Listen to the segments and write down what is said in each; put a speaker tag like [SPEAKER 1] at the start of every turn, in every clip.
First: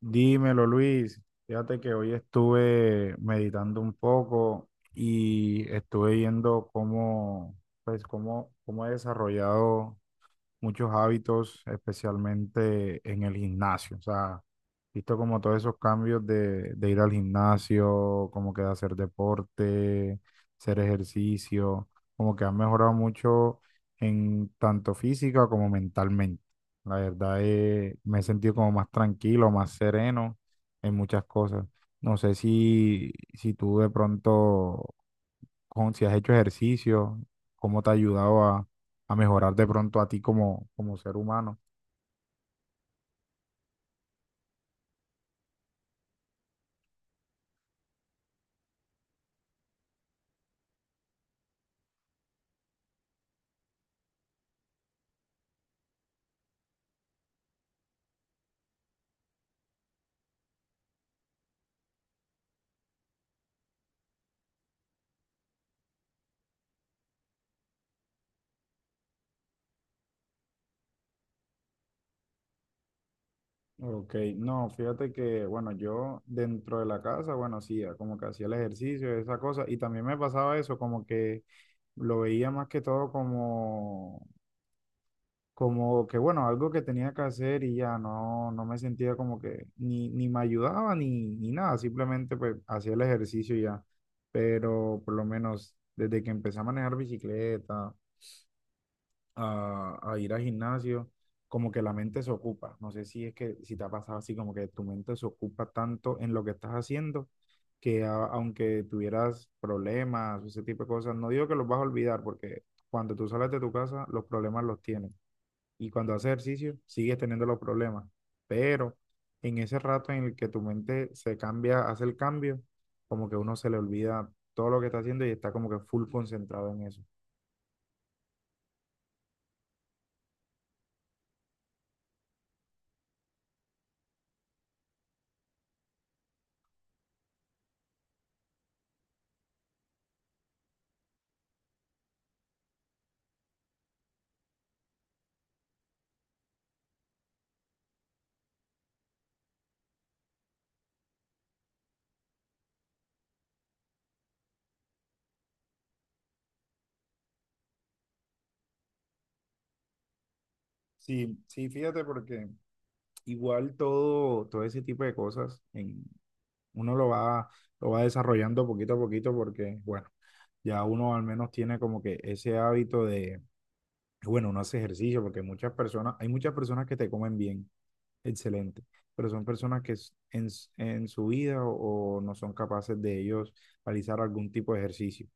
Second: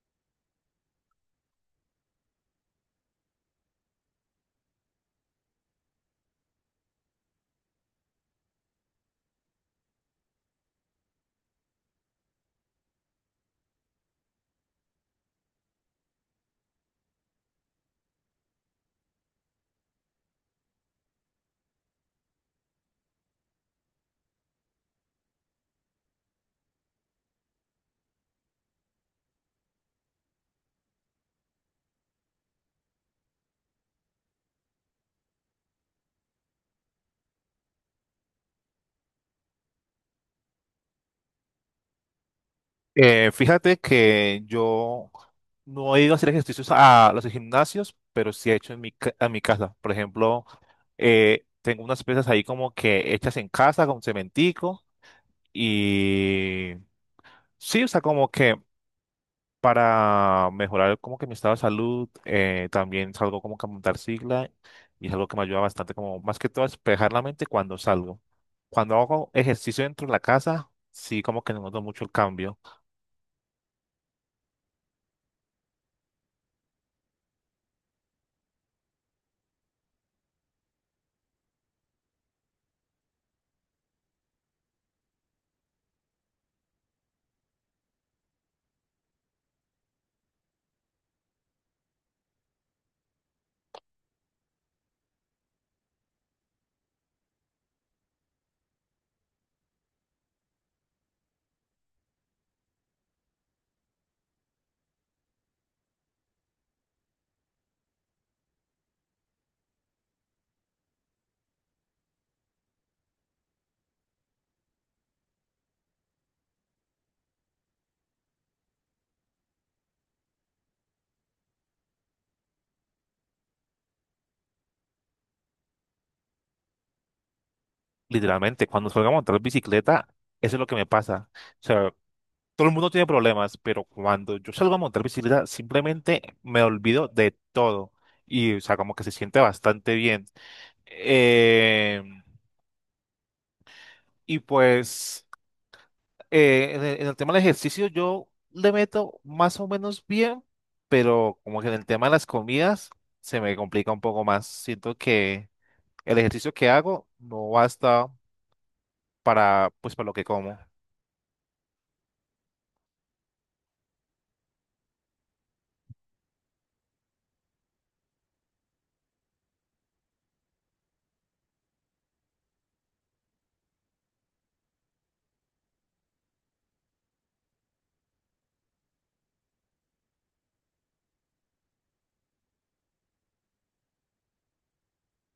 [SPEAKER 1] Dímelo, Luis. Fíjate que hoy estuve meditando un poco y estuve viendo cómo, pues, cómo he desarrollado muchos hábitos, especialmente en el gimnasio. O sea, visto como todos esos cambios de ir al gimnasio, como que de hacer deporte, hacer ejercicio, como que han mejorado mucho en tanto física como mentalmente. La verdad es, me he sentido como más tranquilo, más sereno en muchas cosas. No sé si tú de pronto, si has hecho ejercicio, cómo te ha ayudado a mejorar de pronto a ti como, como ser humano.
[SPEAKER 2] Fíjate que yo no he ido a hacer ejercicios a los gimnasios, pero sí he hecho en a mi casa. Por ejemplo, tengo unas pesas ahí como que hechas en casa con cementico y sí, o sea, como que para mejorar como que mi estado de salud, también salgo como que a montar sigla y es algo que me ayuda bastante, como más que todo a despejar la mente cuando salgo. Cuando hago ejercicio dentro de la casa, sí como que noto mucho el cambio.
[SPEAKER 1] Ok, no, fíjate que, bueno, yo dentro de la casa, bueno, hacía como que hacía el ejercicio, esa cosa, y también me pasaba eso, como que lo veía más que todo como, como que, bueno, algo que tenía que hacer y ya no, no me sentía como que ni me ayudaba ni nada, simplemente pues hacía el ejercicio y ya, pero por lo menos desde que empecé a manejar bicicleta, a ir al gimnasio, como que la mente se ocupa. No sé si es que si te ha pasado así, como que tu mente se ocupa tanto en lo que estás haciendo, que aunque tuvieras problemas, ese tipo de cosas, no digo que los vas a olvidar, porque cuando tú sales de tu casa, los problemas los tienes. Y cuando haces ejercicio, sigues teniendo los problemas. Pero en ese rato en el que tu mente se cambia, hace el cambio, como que uno se le olvida todo lo que está haciendo y está como que full concentrado en eso.
[SPEAKER 2] Literalmente, cuando salgo a montar bicicleta, eso es lo que me pasa. O sea, todo el mundo tiene problemas, pero cuando yo salgo a montar bicicleta, simplemente me olvido de todo. Y, o sea, como que se siente bastante bien. Eh, y pues, en el tema del ejercicio, yo le meto más o menos bien, pero como que en el tema de las comidas, se me complica un poco más. Siento que el ejercicio que hago no basta para, pues, para lo que como.
[SPEAKER 1] Sí, sí, fíjate porque igual todo ese tipo de cosas en, uno lo va desarrollando poquito a poquito porque, bueno, ya uno al menos tiene como que ese hábito de, bueno, uno hace ejercicio porque muchas personas, hay muchas personas que te comen bien, excelente, pero son personas que en su vida o no son capaces de ellos realizar algún tipo de ejercicio.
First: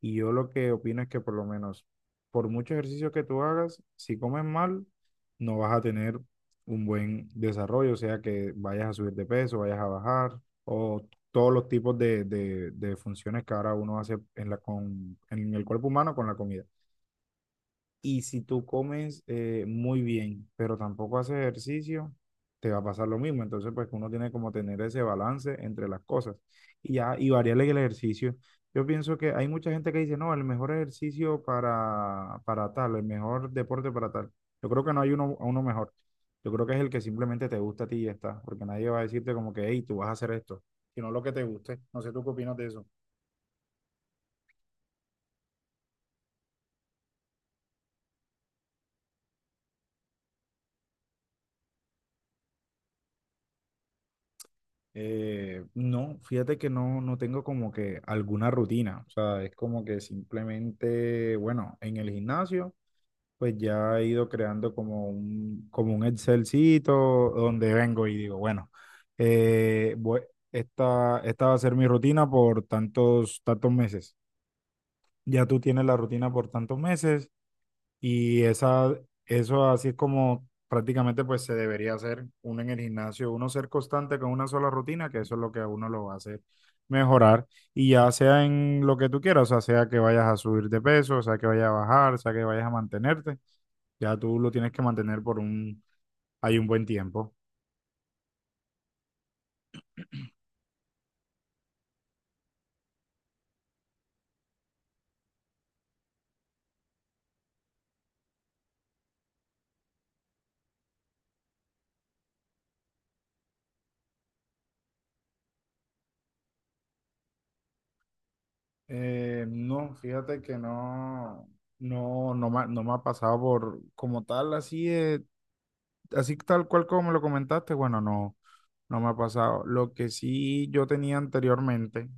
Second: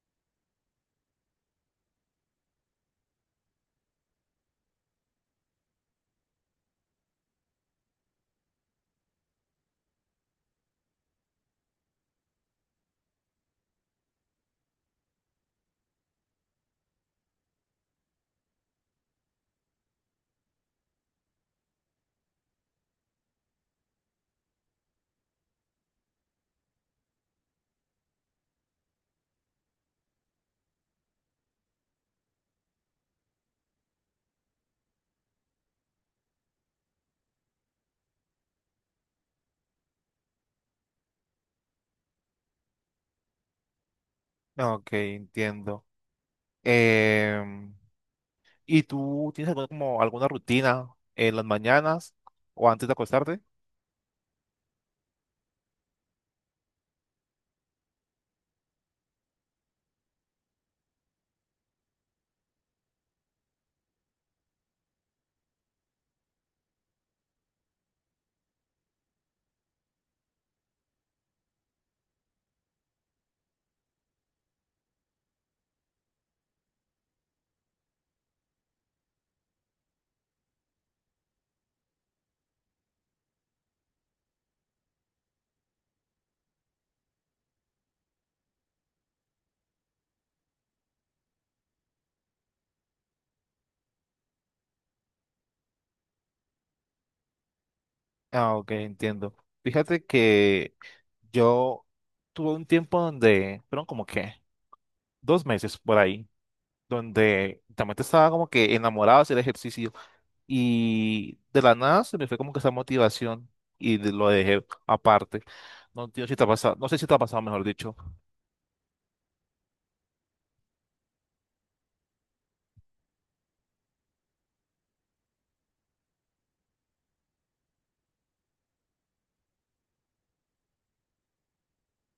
[SPEAKER 1] Y yo lo que opino es que por lo menos, por mucho ejercicio que tú hagas, si comes mal, no vas a tener un buen desarrollo, o sea que vayas a subir de peso, vayas a bajar, o todos los tipos de funciones que ahora uno hace en la, con, en el cuerpo humano con la comida. Y si tú comes muy bien, pero tampoco haces ejercicio, te va a pasar lo mismo. Entonces, pues uno tiene como tener ese balance entre las cosas y ya, y variarle el ejercicio. Yo pienso que hay mucha gente que dice, no, el mejor ejercicio para tal, el mejor deporte para tal. Yo creo que no hay uno mejor. Yo creo que es el que simplemente te gusta a ti y ya está, porque nadie va a decirte como que, hey, tú vas a hacer esto, sino lo que te guste. No sé tú qué opinas de eso.
[SPEAKER 2] Ok, entiendo. Em, ¿Y tú tienes alguna, como alguna rutina en las mañanas o antes de acostarte?
[SPEAKER 1] No, fíjate que no, no tengo como que alguna rutina, o sea, es como que simplemente, bueno, en el gimnasio, pues ya he ido creando como un Excelcito donde vengo y digo, bueno, eh, voy- esta, esta va a ser mi rutina por tantos, tantos meses. Ya tú tienes la rutina por tantos meses y esa, eso así es como prácticamente pues se debería hacer uno en el gimnasio, uno ser constante con una sola rutina, que eso es lo que a uno lo va a hacer mejorar. Y ya sea en lo que tú quieras, o sea, sea que vayas a subir de peso, sea que vayas a bajar, sea que vayas a mantenerte, ya tú lo tienes que mantener por un, hay un buen tiempo.
[SPEAKER 2] Ah, ok, entiendo. Fíjate que yo tuve un tiempo donde, fueron como que 2 meses por ahí, donde también estaba como que enamorado de hacer ejercicio y de la nada se me fue como que esa motivación y lo dejé aparte. No, tío, si te ha pasado, no sé si te ha pasado, mejor dicho.
[SPEAKER 1] No, fíjate que no me, no me ha pasado por como tal así de así tal cual como me lo comentaste, bueno, no, no me ha pasado. Lo que sí yo tenía anteriormente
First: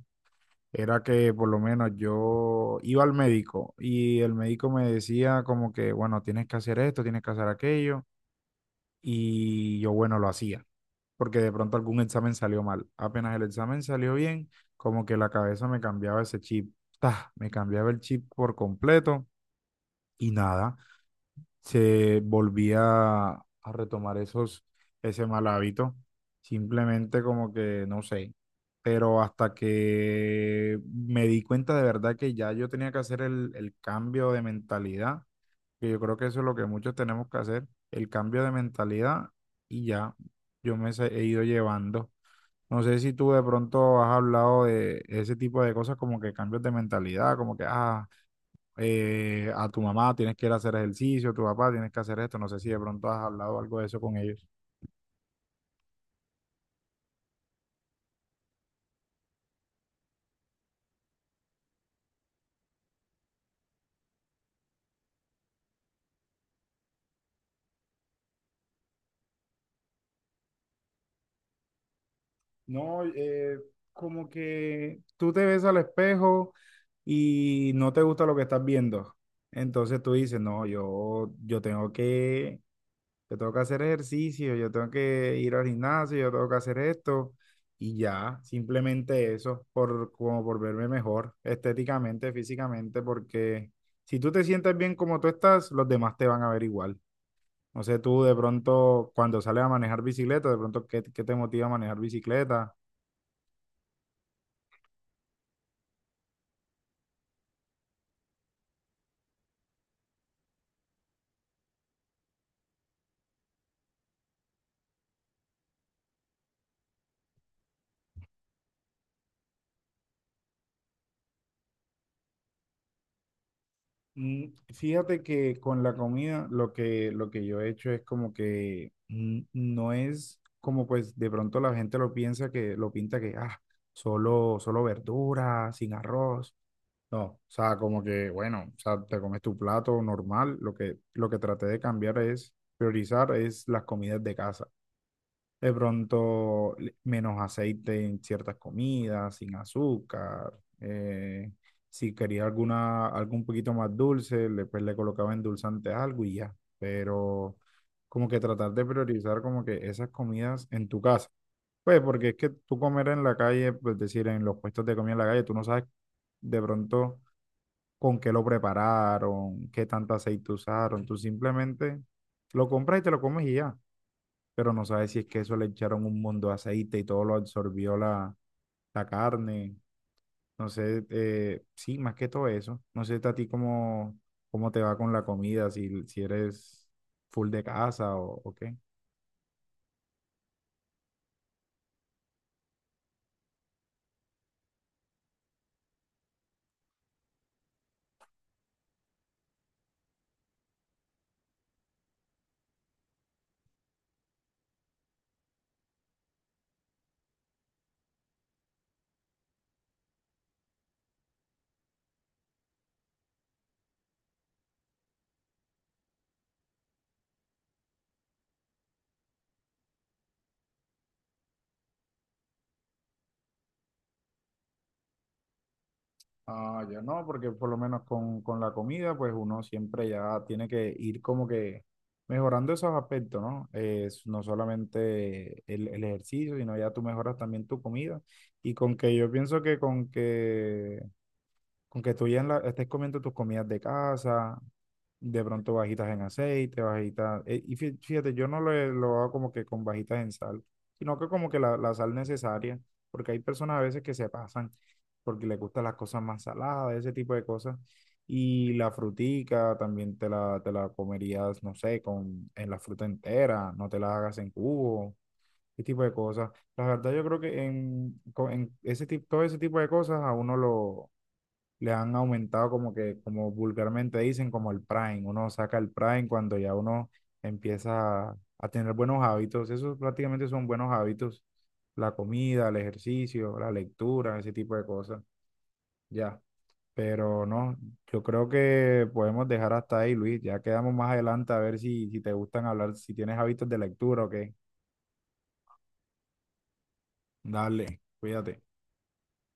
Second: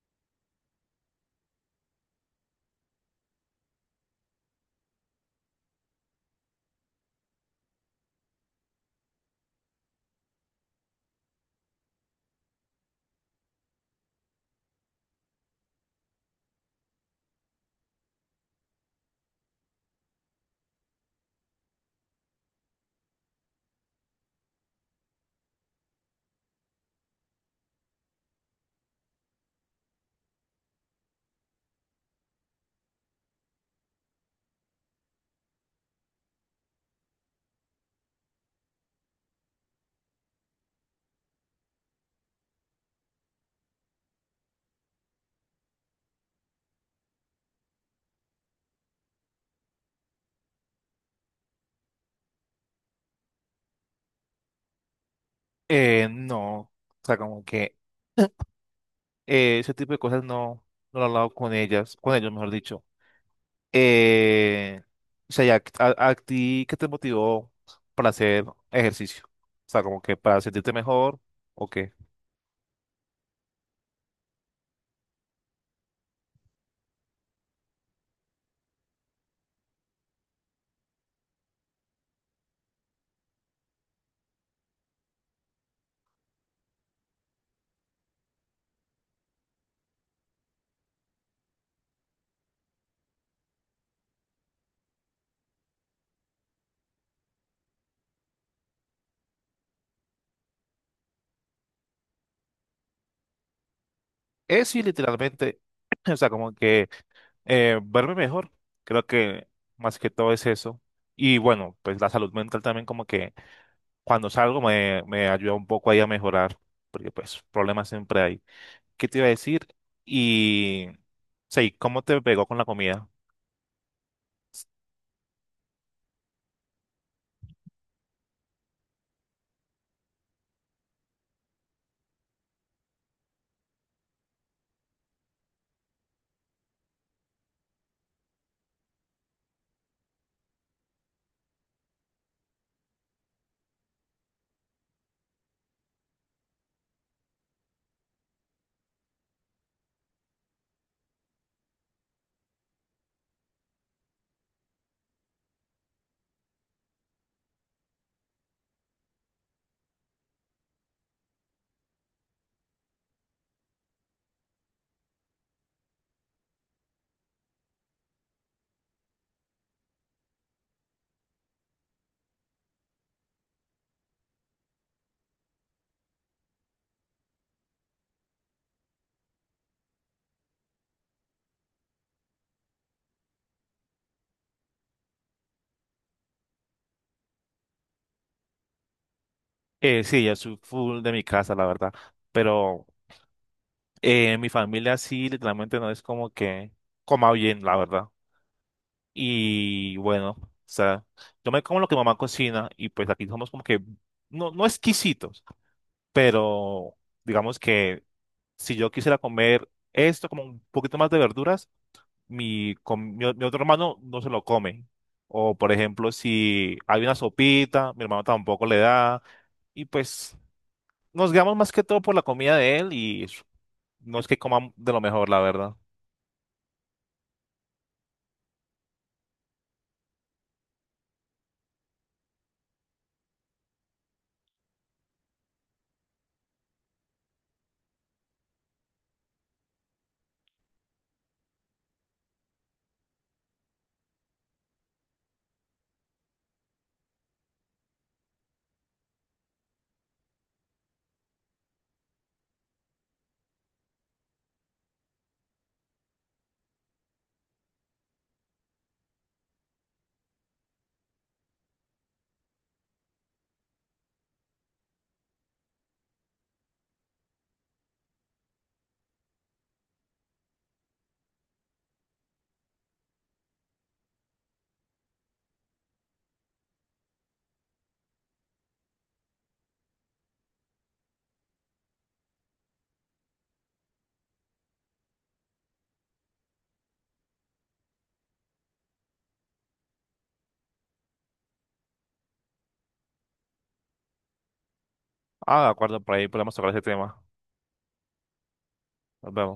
[SPEAKER 1] era que por lo menos yo iba al médico y el médico me decía como que, bueno, tienes que hacer esto, tienes que hacer aquello, y yo, bueno, lo hacía, porque de pronto algún examen salió mal. Apenas el examen salió bien, como que la cabeza me cambiaba ese chip, ¡tah! Me cambiaba el chip por completo y nada se volvía a retomar ese mal hábito, simplemente como que no sé, pero hasta que me di cuenta de verdad que ya yo tenía que hacer el cambio de mentalidad, que yo creo que eso es lo que muchos tenemos que hacer, el cambio de mentalidad y ya yo he ido llevando. No sé si tú de pronto has hablado de ese tipo de cosas como que cambios de mentalidad, como que, ah, a tu mamá tienes que ir a hacer ejercicio, a tu papá tienes que hacer esto. No sé si de pronto has hablado algo de eso con ellos.
[SPEAKER 2] No, o sea, como que ese tipo de cosas no, no lo he hablado con ellas, con ellos, mejor dicho. Eh, o sea, ya, a ti, ¿qué te motivó para hacer ejercicio? O sea, como que para sentirte mejor o qué.
[SPEAKER 1] No, como que tú te ves al espejo y no te gusta lo que estás viendo. Entonces tú dices, no, yo tengo que hacer ejercicio, yo tengo que ir al gimnasio, yo tengo que hacer esto. Y ya, simplemente eso, por, como por verme mejor estéticamente, físicamente, porque si tú te sientes bien como tú estás, los demás te van a ver igual. No sé tú de pronto cuando sales a manejar bicicleta, de pronto qué, qué te motiva a manejar bicicleta.
[SPEAKER 2] Es sí, literalmente, o sea, como que verme mejor, creo que más que todo es eso. Y bueno, pues la salud mental también como que cuando salgo me ayuda un poco ahí a mejorar, porque pues problemas siempre hay. ¿Qué te iba a decir? Y... Sí, ¿cómo te pegó con la comida?
[SPEAKER 1] Mm, fíjate que con la comida lo que yo he hecho es como que mm, no es como pues de pronto la gente lo piensa que lo pinta que ah, solo verdura, sin arroz. No, o sea, como que bueno, o sea, te comes tu plato normal. Lo que traté de cambiar es priorizar es las comidas de casa. De pronto, menos aceite en ciertas comidas, sin azúcar. Eh, si quería alguna, algo un poquito más dulce, le, pues le colocaba endulzante a algo y ya. Pero como que tratar de priorizar como que esas comidas en tu casa. Pues porque es que tú comer en la calle, pues decir, en los puestos de comida en la calle, tú no sabes de pronto con qué lo prepararon, qué tanto aceite usaron. Tú simplemente lo compras y te lo comes y ya, pero no sabe si es que eso le echaron un montón de aceite y todo lo absorbió la carne. No sé, sí, más que todo eso. No sé a ti cómo, cómo te va con la comida, si eres full de casa o qué.
[SPEAKER 2] Sí, yo soy full de mi casa, la verdad. Pero mi familia sí, literalmente no es como que coma bien, la verdad. Y bueno, o sea, yo me como lo que mamá cocina y pues aquí somos como que, no, no exquisitos, pero digamos que si yo quisiera comer esto, como un poquito más de verduras, mi, com- mi, o- mi otro hermano no se lo come. O por ejemplo, si hay una sopita, mi hermano tampoco le da. Y pues nos guiamos más que todo por la comida de él y no es que coman de lo mejor, la verdad.
[SPEAKER 1] Ah, yo no, porque por lo menos con la comida, pues uno siempre ya tiene que ir como que mejorando esos aspectos, ¿no? Es no solamente el ejercicio, sino ya tú mejoras también tu comida. Y con que yo pienso que con que con que tú ya estés comiendo tus comidas de casa, de pronto bajitas en aceite, bajitas. Eh, y fíjate, yo no lo, lo hago como que con bajitas en sal, sino que como que la sal necesaria, porque hay personas a veces que se pasan porque les gustan las cosas más saladas, ese tipo de cosas. Y la frutica también te la comerías, no sé, con, en la fruta entera, no te la hagas en cubo, ese tipo de cosas. La verdad, yo creo que en, en ese tipo, todo ese tipo de cosas a uno lo le han aumentado como que, como vulgarmente dicen, como el prime. Uno saca el prime cuando ya uno empieza a tener buenos hábitos. Esos prácticamente son buenos hábitos. La comida, el ejercicio, la lectura, ese tipo de cosas. Ya. Pero no, yo creo que podemos dejar hasta ahí, Luis. Ya quedamos más adelante a ver si te gustan hablar, si tienes hábitos de lectura o qué.
[SPEAKER 2] Ah, de acuerdo, por ahí podemos tocar ese tema.
[SPEAKER 1] Dale, cuídate.
[SPEAKER 2] Nos vemos.